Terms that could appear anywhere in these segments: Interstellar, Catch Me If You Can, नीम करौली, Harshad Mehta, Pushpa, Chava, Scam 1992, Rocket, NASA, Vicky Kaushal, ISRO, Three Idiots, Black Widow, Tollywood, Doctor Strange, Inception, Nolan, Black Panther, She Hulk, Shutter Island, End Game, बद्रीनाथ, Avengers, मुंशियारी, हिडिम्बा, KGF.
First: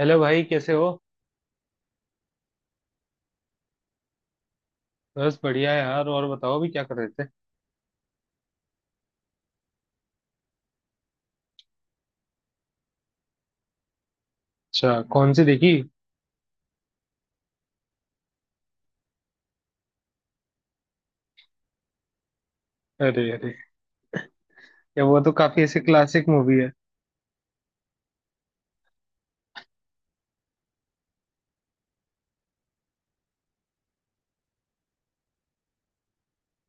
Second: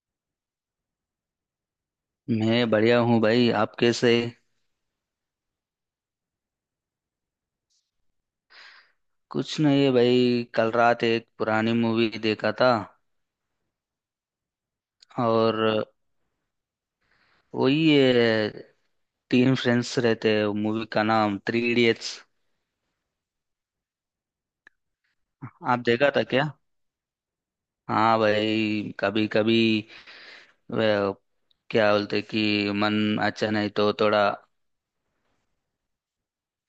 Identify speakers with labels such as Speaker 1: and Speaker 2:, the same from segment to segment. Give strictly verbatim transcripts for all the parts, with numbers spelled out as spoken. Speaker 1: Hello भाई, कैसे हो।
Speaker 2: मैं बढ़िया हूँ भाई। आप कैसे?
Speaker 1: बस बढ़िया है यार। और बताओ, अभी क्या कर रहे थे।
Speaker 2: कुछ नहीं भाई, कल रात एक पुरानी मूवी देखा था।
Speaker 1: अच्छा, कौन सी देखी।
Speaker 2: और वही है। तीन फ्रेंड्स रहते हैं, मूवी का नाम थ्री इडियट्स।
Speaker 1: अरे अरे, ये वो तो काफी
Speaker 2: आप
Speaker 1: ऐसे
Speaker 2: देखा था
Speaker 1: क्लासिक
Speaker 2: क्या?
Speaker 1: मूवी है।
Speaker 2: हाँ भाई, कभी कभी। वह, क्या बोलते कि मन अच्छा नहीं तो थोड़ा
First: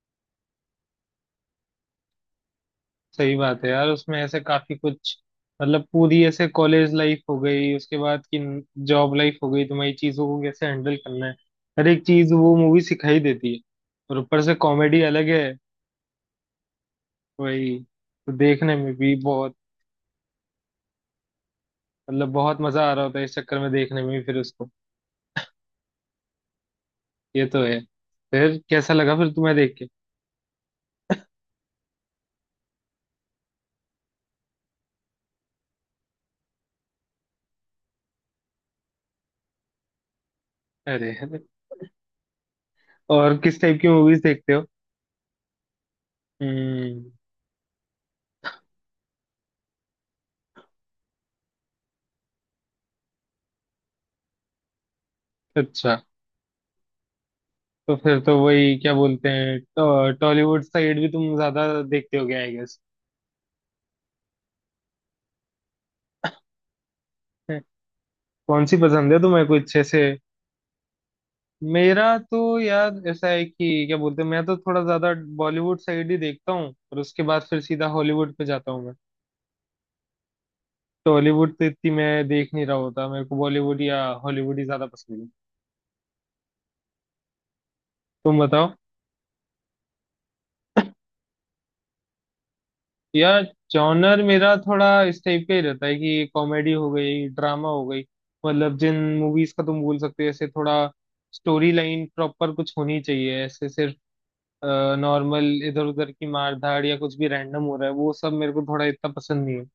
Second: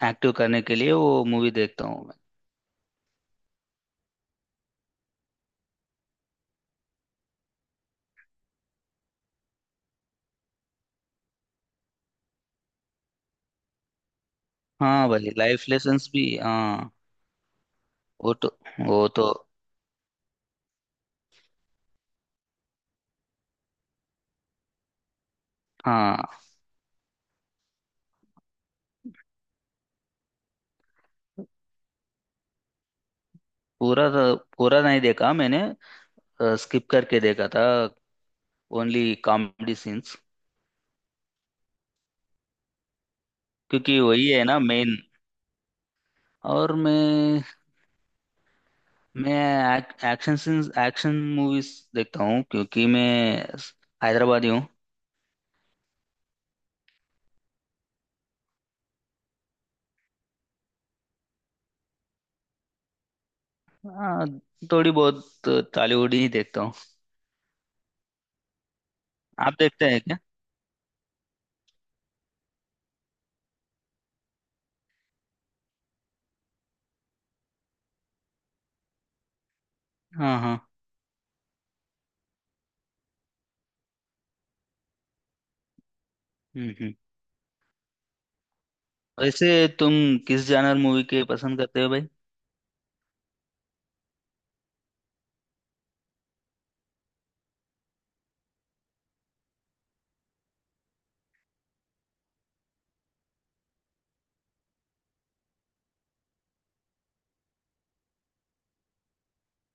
Speaker 2: एक्टिव करने के लिए वो मूवी देखता हूँ मैं।
Speaker 1: सही बात है यार, उसमें ऐसे काफी कुछ, मतलब पूरी ऐसे कॉलेज लाइफ हो गई, उसके बाद की जॉब लाइफ हो गई, तुम्हारी चीजों को कैसे हैंडल करना है, हर एक चीज वो मूवी सिखाई देती है। और ऊपर से कॉमेडी
Speaker 2: हाँ
Speaker 1: अलग
Speaker 2: भाई,
Speaker 1: है।
Speaker 2: लाइफ लेसन्स भी। हाँ।
Speaker 1: वही तो
Speaker 2: वो तो
Speaker 1: देखने में
Speaker 2: वो
Speaker 1: भी
Speaker 2: तो
Speaker 1: बहुत, मतलब बहुत मजा आ रहा होता है इस चक्कर में, देखने में भी फिर उसको।
Speaker 2: हाँ।
Speaker 1: ये तो है। फिर कैसा लगा फिर तुम्हें देख के।
Speaker 2: पूरा तो, पूरा नहीं देखा मैंने। स्किप करके देखा था। Only comedy scenes.
Speaker 1: अरे और किस टाइप की
Speaker 2: क्योंकि
Speaker 1: मूवीज
Speaker 2: वही है
Speaker 1: देखते
Speaker 2: ना
Speaker 1: हो।
Speaker 2: मेन। और
Speaker 1: हम्म।
Speaker 2: मैं मैं एक्शन सीन्स, एक्शन मूवीज देखता हूँ, क्योंकि मैं हैदराबादी हूँ।
Speaker 1: अच्छा, तो फिर तो वही, क्या बोलते हैं, टॉ- टॉलीवुड साइड भी तुम ज्यादा देखते हो गया आई गेस।
Speaker 2: हाँ, थोड़ी बहुत टॉलीवुड ही देखता हूँ।
Speaker 1: कौन सी पसंद है तुम्हें,
Speaker 2: आप
Speaker 1: कुछ अच्छे
Speaker 2: देखते हैं
Speaker 1: से।
Speaker 2: क्या?
Speaker 1: मेरा तो यार ऐसा है कि क्या बोलते हैं, मैं तो थोड़ा ज्यादा बॉलीवुड साइड ही देखता हूँ, और उसके बाद फिर सीधा हॉलीवुड पे जाता हूँ मैं।
Speaker 2: हाँ हाँ।
Speaker 1: टॉलीवुड तो इतनी मैं देख नहीं रहा होता, मेरे को बॉलीवुड या हॉलीवुड ही ज्यादा पसंद है।
Speaker 2: हम्म हम्म।
Speaker 1: तुम बताओ।
Speaker 2: वैसे तुम किस जानर मूवी के पसंद करते हो भाई?
Speaker 1: यार जॉनर मेरा थोड़ा इस टाइप का ही रहता है कि कॉमेडी हो गई, ड्रामा हो गई, मतलब जिन मूवीज का तुम बोल सकते हो ऐसे, थोड़ा स्टोरी लाइन प्रॉपर कुछ होनी चाहिए। ऐसे सिर्फ नॉर्मल इधर उधर की मार धाड़ या कुछ भी रैंडम हो रहा है, वो सब मेरे को थोड़ा इतना पसंद नहीं है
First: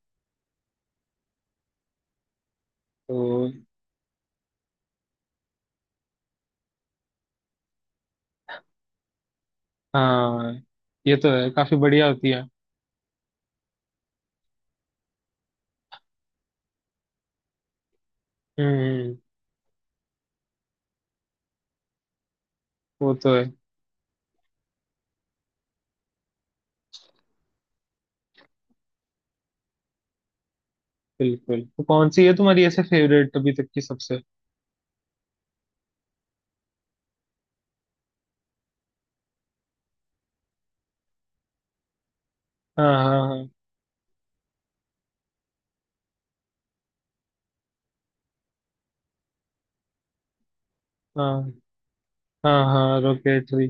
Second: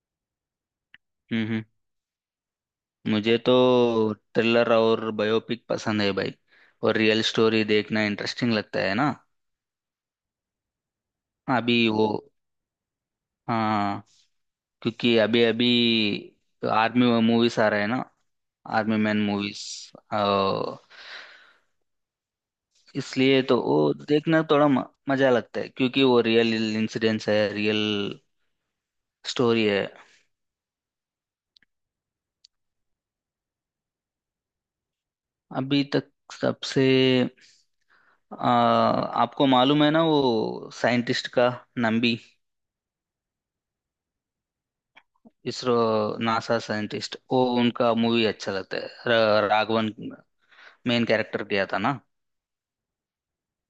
Speaker 2: हम्म हम्म।
Speaker 1: तो।
Speaker 2: मुझे तो थ्रिलर और बायोपिक पसंद है भाई। और रियल स्टोरी देखना इंटरेस्टिंग लगता है ना।
Speaker 1: हाँ, ये तो है, काफी
Speaker 2: अभी
Speaker 1: बढ़िया
Speaker 2: वो।
Speaker 1: होती है।
Speaker 2: हाँ। क्योंकि अभी अभी तो आर्मी मूवीज आ रहे हैं ना।
Speaker 1: हम्म
Speaker 2: आर्मी
Speaker 1: हम्म,
Speaker 2: मैन मूवीज।
Speaker 1: वो तो
Speaker 2: इसलिए
Speaker 1: है।
Speaker 2: तो वो देखना थोड़ा म- मजा लगता है, क्योंकि वो रियल इंसिडेंट्स है, रियल स्टोरी है।
Speaker 1: बिल्कुल, तो कौन सी है तुम्हारी ऐसे फेवरेट अभी तक की सबसे।
Speaker 2: अभी तक सबसे। आ, आपको मालूम है ना, वो साइंटिस्ट का। नंबी।
Speaker 1: हाँ हाँ
Speaker 2: इसरो। नासा साइंटिस्ट, वो उनका मूवी अच्छा लगता है, र- राघवन। मेन कैरेक्टर
Speaker 1: हाँ
Speaker 2: किया था ना।
Speaker 1: हाँ हाँ हाँ, रॉकेट थ्री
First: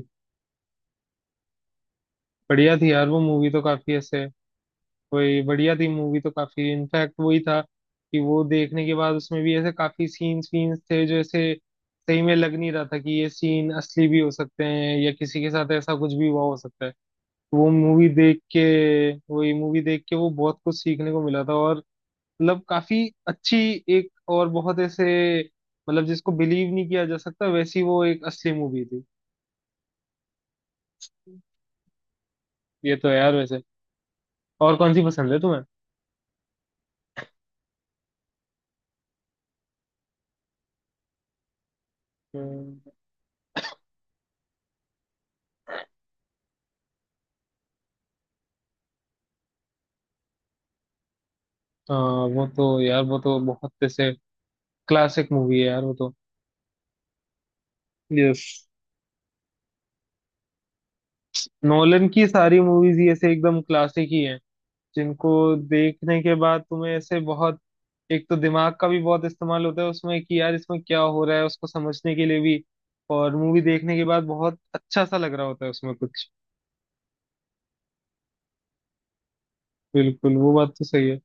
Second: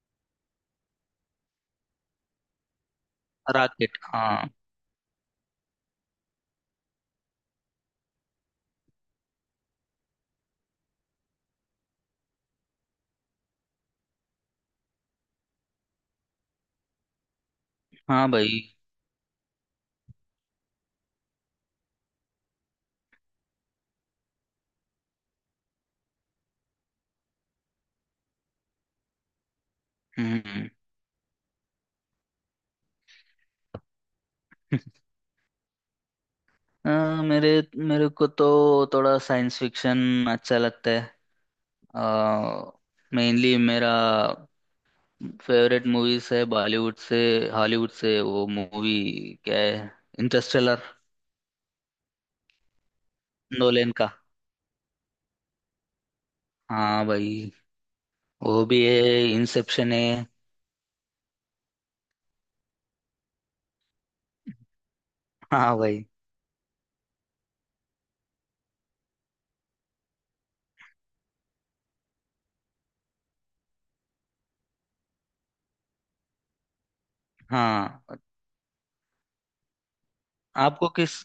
Speaker 1: बढ़िया थी यार, वो मूवी तो काफी
Speaker 2: रॉकेट।
Speaker 1: ऐसे
Speaker 2: हाँ।
Speaker 1: कोई बढ़िया थी मूवी तो, काफी इनफैक्ट वही था कि वो देखने के बाद उसमें भी ऐसे काफी सीन्स वीन्स थे जो ऐसे सही में लग नहीं रहा था कि ये सीन असली भी हो सकते हैं, या किसी के साथ ऐसा कुछ भी हुआ हो सकता है। वो मूवी
Speaker 2: हाँ
Speaker 1: देख
Speaker 2: भाई।
Speaker 1: के, वही मूवी देख के वो बहुत कुछ सीखने को मिला था, और मतलब काफी अच्छी, एक और बहुत ऐसे, मतलब जिसको बिलीव नहीं किया जा सकता वैसी वो एक असली मूवी थी।
Speaker 2: हम्म।
Speaker 1: ये तो है यार वैसे। और कौन सी पसंद है तुम्हें।
Speaker 2: अ, मेरे मेरे को तो थोड़ा साइंस फिक्शन अच्छा लगता है।
Speaker 1: हम्म।
Speaker 2: मेनली मेरा फेवरेट मूवीज है बॉलीवुड से। हॉलीवुड से वो मूवी क्या है, इंटरस्टेलर।
Speaker 1: हाँ, वो तो यार वो तो बहुत
Speaker 2: नोलन का।
Speaker 1: ऐसे क्लासिक मूवी है यार वो तो।
Speaker 2: हाँ भाई।
Speaker 1: यस।
Speaker 2: वो भी है, इंसेप्शन है।
Speaker 1: नोलन की सारी मूवीज ही ऐसे एकदम क्लासिक ही हैं, जिनको
Speaker 2: हाँ भाई।
Speaker 1: देखने के बाद तुम्हें ऐसे बहुत, एक तो दिमाग का भी बहुत इस्तेमाल होता है उसमें कि यार इसमें क्या हो रहा है, उसको समझने के लिए भी, और मूवी देखने के बाद बहुत अच्छा सा लग रहा होता है उसमें कुछ।
Speaker 2: हाँ।
Speaker 1: बिल्कुल, वो बात तो
Speaker 2: आपको
Speaker 1: सही है।
Speaker 2: किस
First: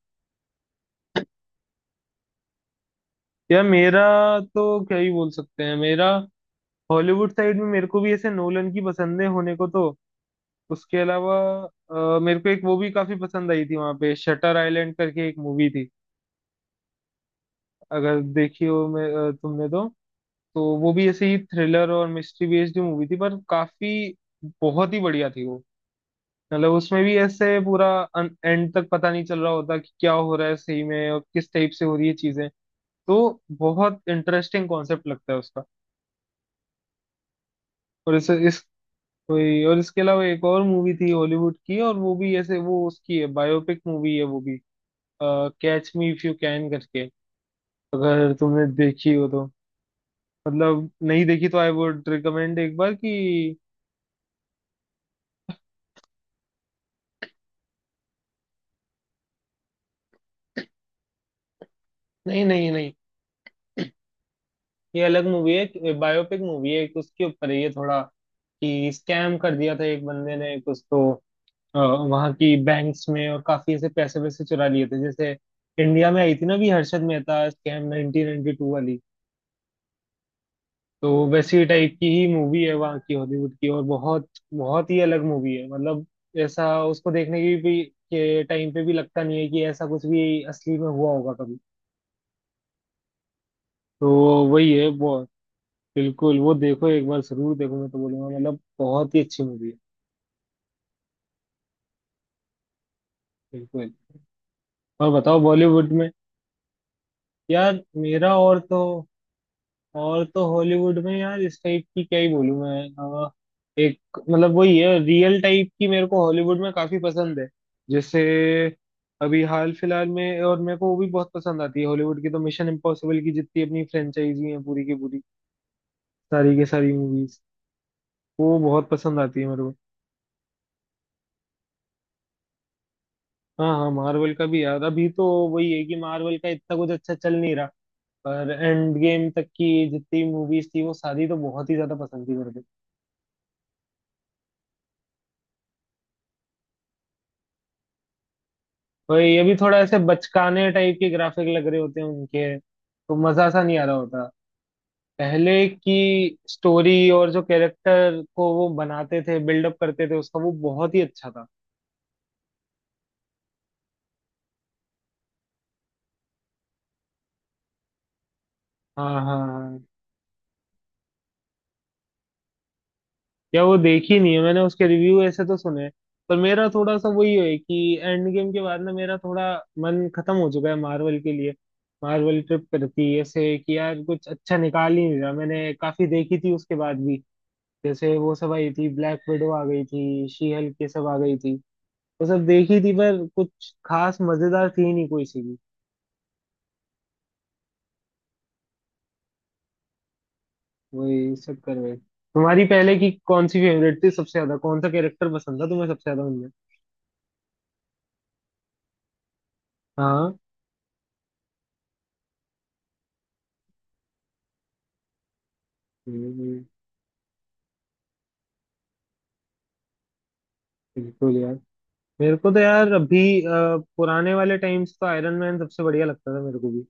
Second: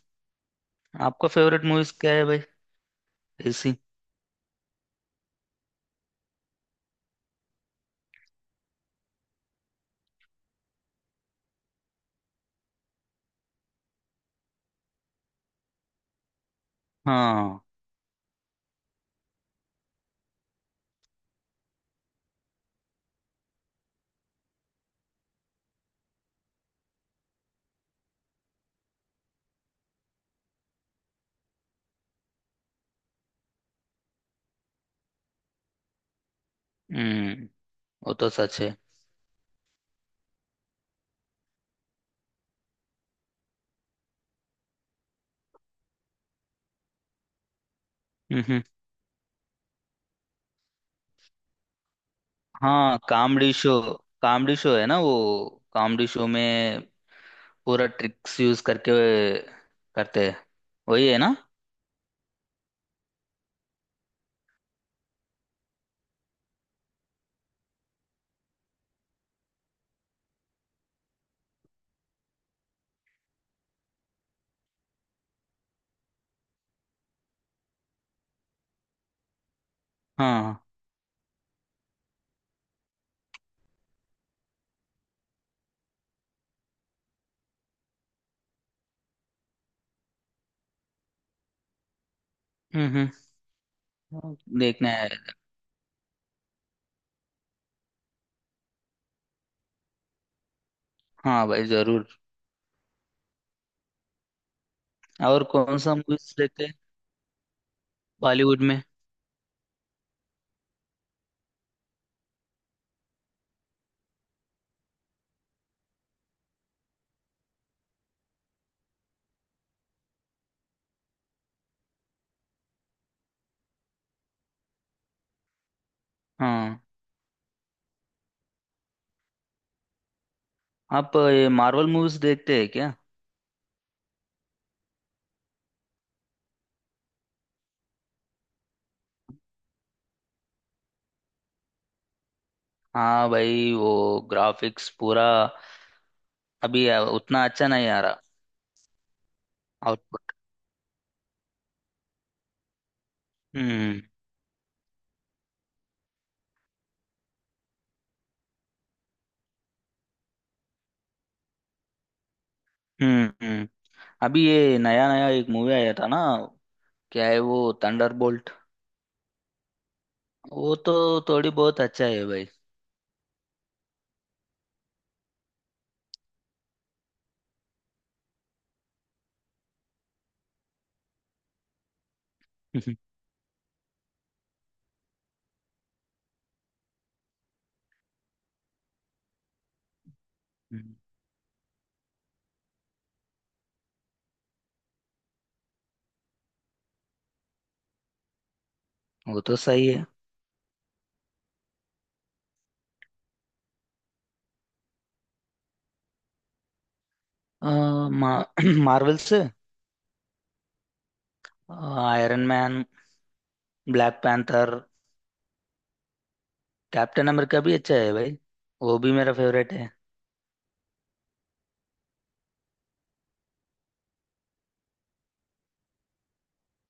Speaker 2: आपका फेवरेट मूवीज क्या है भाई?
Speaker 1: यार
Speaker 2: ऐसी।
Speaker 1: मेरा, तो क्या ही बोल सकते हैं, मेरा हॉलीवुड साइड में मेरे को भी ऐसे नोलन की पसंदें होने को तो। उसके अलावा अ, मेरे को एक वो भी काफी पसंद आई थी, वहां पे शटर आइलैंड करके एक मूवी थी,
Speaker 2: हाँ।
Speaker 1: अगर देखी हो मैं अ, तुमने तो। तो वो भी ऐसे ही थ्रिलर और मिस्ट्री बेस्ड मूवी थी, पर काफी बहुत ही बढ़िया थी वो। मतलब उसमें भी ऐसे पूरा एंड तक पता नहीं चल रहा होता कि क्या हो रहा है सही में, और किस टाइप से हो रही है चीजें तो। बहुत इंटरेस्टिंग कॉन्सेप्ट लगता है उसका।
Speaker 2: हम्म। वो
Speaker 1: और
Speaker 2: तो
Speaker 1: इस,
Speaker 2: सच
Speaker 1: इस
Speaker 2: है।
Speaker 1: वही, और इसके अलावा एक और मूवी थी हॉलीवुड की, और वो भी ऐसे वो उसकी है, बायोपिक मूवी है वो भी, catch me if you can करके, अगर
Speaker 2: हम्म हम्म।
Speaker 1: तुमने देखी हो तो, मतलब नहीं देखी तो आई वुड रिकमेंड एक बार
Speaker 2: हाँ,
Speaker 1: कि।
Speaker 2: कॉमेडी शो, कॉमेडी शो है ना वो। कॉमेडी शो में पूरा ट्रिक्स यूज करके करते हैं। वही है ना।
Speaker 1: नहीं नहीं नहीं, ये अलग मूवी है, बायोपिक मूवी है एक, उसके ऊपर है ये थोड़ा कि स्कैम कर दिया था एक बंदे ने कुछ तो, अ, वहाँ की बैंक्स में, और काफी ऐसे पैसे वैसे चुरा लिए थे, जैसे इंडिया में आई थी ना भी Harshad Mehta scam nineteen ninety two वाली,
Speaker 2: हाँ।
Speaker 1: तो वैसी टाइप की ही मूवी है वहाँ की हॉलीवुड की। और बहुत बहुत ही अलग मूवी है, मतलब ऐसा उसको देखने की भी के टाइम पे भी लगता नहीं है कि ऐसा कुछ भी असली में हुआ होगा कभी।
Speaker 2: हम्म
Speaker 1: तो
Speaker 2: हम्म।
Speaker 1: वही है
Speaker 2: देखना है।
Speaker 1: वो। बिल्कुल, वो देखो एक बार जरूर, देखो मैं तो बोलूंगा, मतलब बहुत ही अच्छी मूवी है।
Speaker 2: हाँ भाई जरूर।
Speaker 1: बिल्कुल। और बताओ
Speaker 2: और कौन
Speaker 1: बॉलीवुड
Speaker 2: सा
Speaker 1: में।
Speaker 2: मूवीज देखते हैं
Speaker 1: यार मेरा और
Speaker 2: बॉलीवुड में?
Speaker 1: तो, और तो हॉलीवुड में यार इस टाइप की क्या ही बोलूं मैं। अ, एक, मतलब वही है, रियल टाइप की मेरे को हॉलीवुड में काफी पसंद है। जैसे अभी हाल फिलहाल में, और मेरे को वो भी बहुत पसंद आती है हॉलीवुड की, तो मिशन इम्पॉसिबल की जितनी अपनी फ्रेंचाइजी है पूरी की पूरी, सारी की
Speaker 2: हाँ।
Speaker 1: सारी मूवीज वो बहुत पसंद आती है मेरे को।
Speaker 2: आप ये मार्वल मूवीज देखते हैं क्या?
Speaker 1: हाँ हाँ, मार्वल का भी यार अभी तो वही है कि मार्वल का इतना कुछ अच्छा चल नहीं रहा, पर एंड गेम तक की जितनी मूवीज थी वो सारी तो बहुत ही ज्यादा पसंद थी मेरे को।
Speaker 2: हाँ भाई, वो ग्राफिक्स पूरा अभी उतना अच्छा नहीं आ रहा।
Speaker 1: वही, ये भी थोड़ा ऐसे
Speaker 2: आउटपुट।
Speaker 1: बचकाने टाइप के ग्राफिक लग रहे होते हैं उनके तो, मजा सा नहीं आ रहा
Speaker 2: हम्म
Speaker 1: होता। पहले की स्टोरी और जो कैरेक्टर को वो बनाते थे, बिल्डअप करते थे उसका, वो बहुत ही अच्छा था।
Speaker 2: हम्म। हम्म। अभी ये नया नया एक मूवी आया था ना। क्या है वो? थंडरबोल्ट।
Speaker 1: हाँ हाँ हाँ,
Speaker 2: वो तो थोड़ी बहुत अच्छा है भाई।
Speaker 1: या वो देखी नहीं है मैंने, उसके रिव्यू ऐसे तो सुने हैं। पर मेरा थोड़ा सा वही है कि एंड गेम के बाद ना मेरा थोड़ा मन खत्म हो चुका है मार्वल के लिए। मार्वल ट्रिप करती है ऐसे कि यार कुछ अच्छा निकाल ही नहीं रहा, मैंने काफी देखी थी उसके बाद भी, जैसे वो सब आई थी ब्लैक विडो आ गई थी, शी हल्क ये
Speaker 2: हम्म।
Speaker 1: सब आ गई थी, वो सब देखी थी पर कुछ खास मजेदार थी नहीं कोई सी भी।
Speaker 2: वो तो सही है।
Speaker 1: वही चक्कर में, तुम्हारी पहले की कौन सी फेवरेट थी सबसे ज्यादा, कौन सा कैरेक्टर पसंद था तुम्हें सबसे ज्यादा उनमें।
Speaker 2: अ, मा, मार्वल से।
Speaker 1: हाँ।
Speaker 2: Iron Man. Black Panther.
Speaker 1: हम्म।
Speaker 2: कैप्टन अमेरिका भी अच्छा है भाई। वो भी मेरा फेवरेट है।
Speaker 1: बिल्कुल यार। मेरे को तो यार अभी अ, पुराने वाले टाइम्स तो आयरन मैन सबसे बढ़िया लगता था मेरे को भी।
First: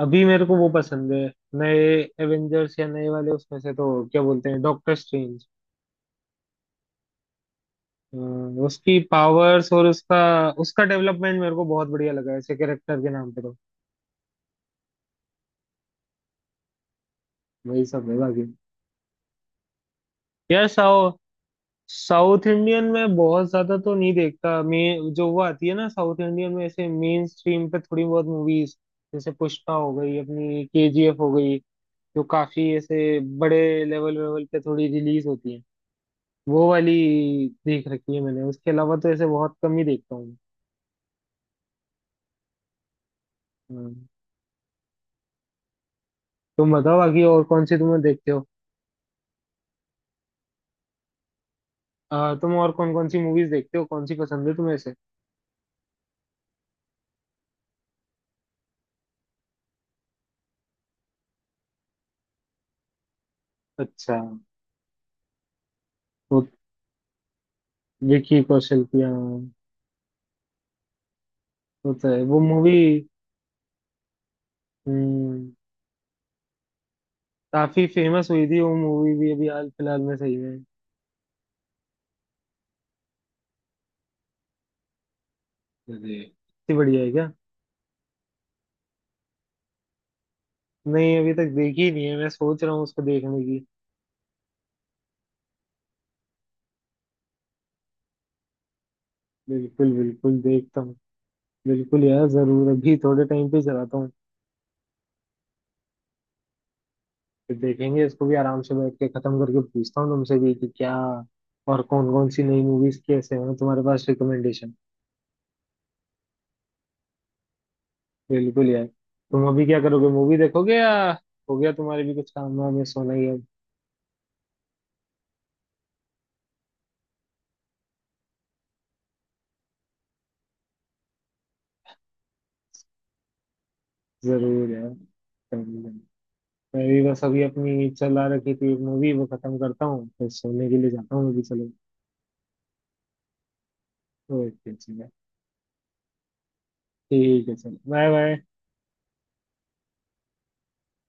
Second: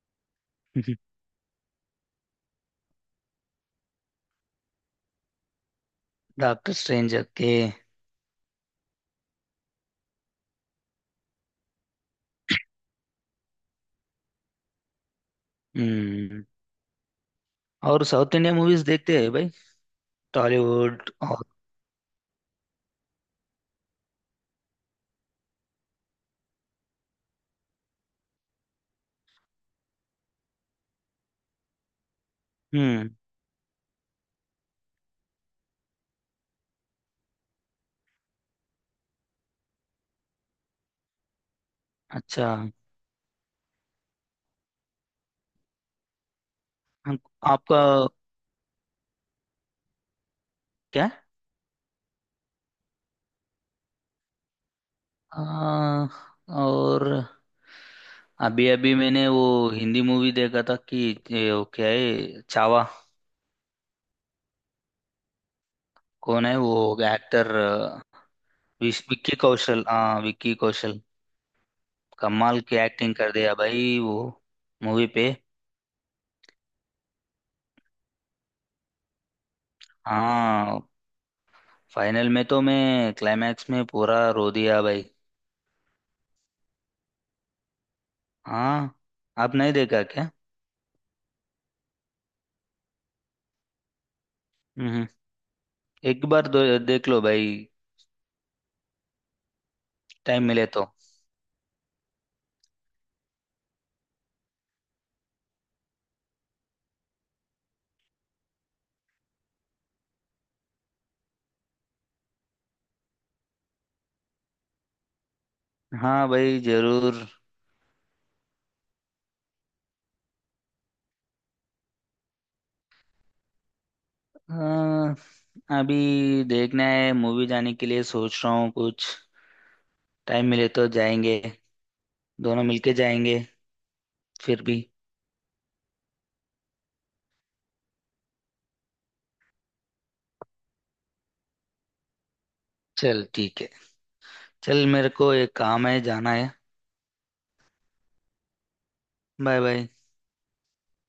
Speaker 1: अभी मेरे को वो पसंद है, नए एवेंजर्स या नए वाले उसमें से तो क्या बोलते हैं, डॉक्टर स्ट्रेंज।
Speaker 2: डॉक्टर स्ट्रेंज के।
Speaker 1: हाँ, उसकी पावर्स और उसका, उसका डेवलपमेंट मेरे को बहुत बढ़िया लगा ऐसे कैरेक्टर के नाम पे तो।
Speaker 2: हम्म।
Speaker 1: वही
Speaker 2: और
Speaker 1: सब है
Speaker 2: साउथ
Speaker 1: बाकी।
Speaker 2: इंडिया मूवीज देखते हैं भाई?
Speaker 1: यार
Speaker 2: टॉलीवुड
Speaker 1: साउथ
Speaker 2: और।
Speaker 1: साउथ इंडियन में बहुत ज्यादा तो नहीं देखता मैं, जो वो आती है ना साउथ इंडियन में ऐसे मेन स्ट्रीम पे थोड़ी बहुत मूवीज जैसे पुष्पा हो गई, अपनी केजीएफ हो गई, जो काफी
Speaker 2: हम्म।
Speaker 1: ऐसे बड़े लेवल लेवल पे थोड़ी रिलीज होती है, वो वाली देख रखी है मैंने, उसके अलावा तो ऐसे बहुत कम ही देखता हूँ।
Speaker 2: अच्छा।
Speaker 1: हाँ, तुम बताओ
Speaker 2: हम-
Speaker 1: आगे और कौन सी
Speaker 2: आपका
Speaker 1: तुम्हें देखते हो।
Speaker 2: क्या?
Speaker 1: आ, तुम और कौन कौन सी मूवीज देखते हो, कौन सी पसंद है तुम्हें से।
Speaker 2: अ, और अभी अभी मैंने वो हिंदी मूवी देखा था कि ये वो क्या है, चावा।
Speaker 1: अच्छा, वो
Speaker 2: कौन है वो एक्टर?
Speaker 1: विकी कौशल की,
Speaker 2: विक्की
Speaker 1: हाँ।
Speaker 2: कौशल। हाँ, विक्की कौशल।
Speaker 1: वो तो है वो
Speaker 2: कमाल
Speaker 1: मूवी,
Speaker 2: की एक्टिंग कर दिया भाई वो मूवी पे।
Speaker 1: काफी फेमस हुई थी वो मूवी भी अभी हाल फिलहाल में, सही में।
Speaker 2: हाँ। फाइनल में तो मैं क्लाइमैक्स में पूरा रो दिया भाई।
Speaker 1: अरे, इतनी बढ़िया है क्या।
Speaker 2: हाँ। आप नहीं देखा क्या?
Speaker 1: नहीं, अभी तक देखी ही नहीं है, मैं सोच रहा हूँ उसको देखने की।
Speaker 2: हम्म। एक बार दो, देख लो भाई।
Speaker 1: बिल्कुल बिल्कुल,
Speaker 2: टाइम मिले
Speaker 1: देखता
Speaker 2: तो।
Speaker 1: हूँ। बिल्कुल यार जरूर, अभी थोड़े टाइम पे चलाता हूँ, फिर देखेंगे इसको भी आराम से बैठ के खत्म करके, पूछता हूँ तुमसे भी कि क्या और कौन कौन सी नई मूवीज कैसे हैं तुम्हारे पास रिकमेंडेशन।
Speaker 2: हाँ भाई जरूर।
Speaker 1: बिल्कुल यार, तुम अभी क्या करोगे, मूवी देखोगे, या हो गया तुम्हारे भी कुछ काम वाम है, सोना ही है।
Speaker 2: अ, अभी देखना है मूवी जाने के लिए सोच रहा हूँ कुछ। टाइम मिले तो जाएंगे। दोनों मिलके जाएंगे। फिर
Speaker 1: जरूर
Speaker 2: भी।
Speaker 1: यार। जरूर। यार। मैं भी बस अभी अपनी चला रखी थी मूवी, वो खत्म करता हूँ फिर सोने के लिए जाता हूँ अभी, चलो।
Speaker 2: चल ठीक है।
Speaker 1: ओके
Speaker 2: चल मेरे
Speaker 1: चलो,
Speaker 2: को एक काम है जाना है।
Speaker 1: ठीक है चलो, बाय बाय।
Speaker 2: Bye bye.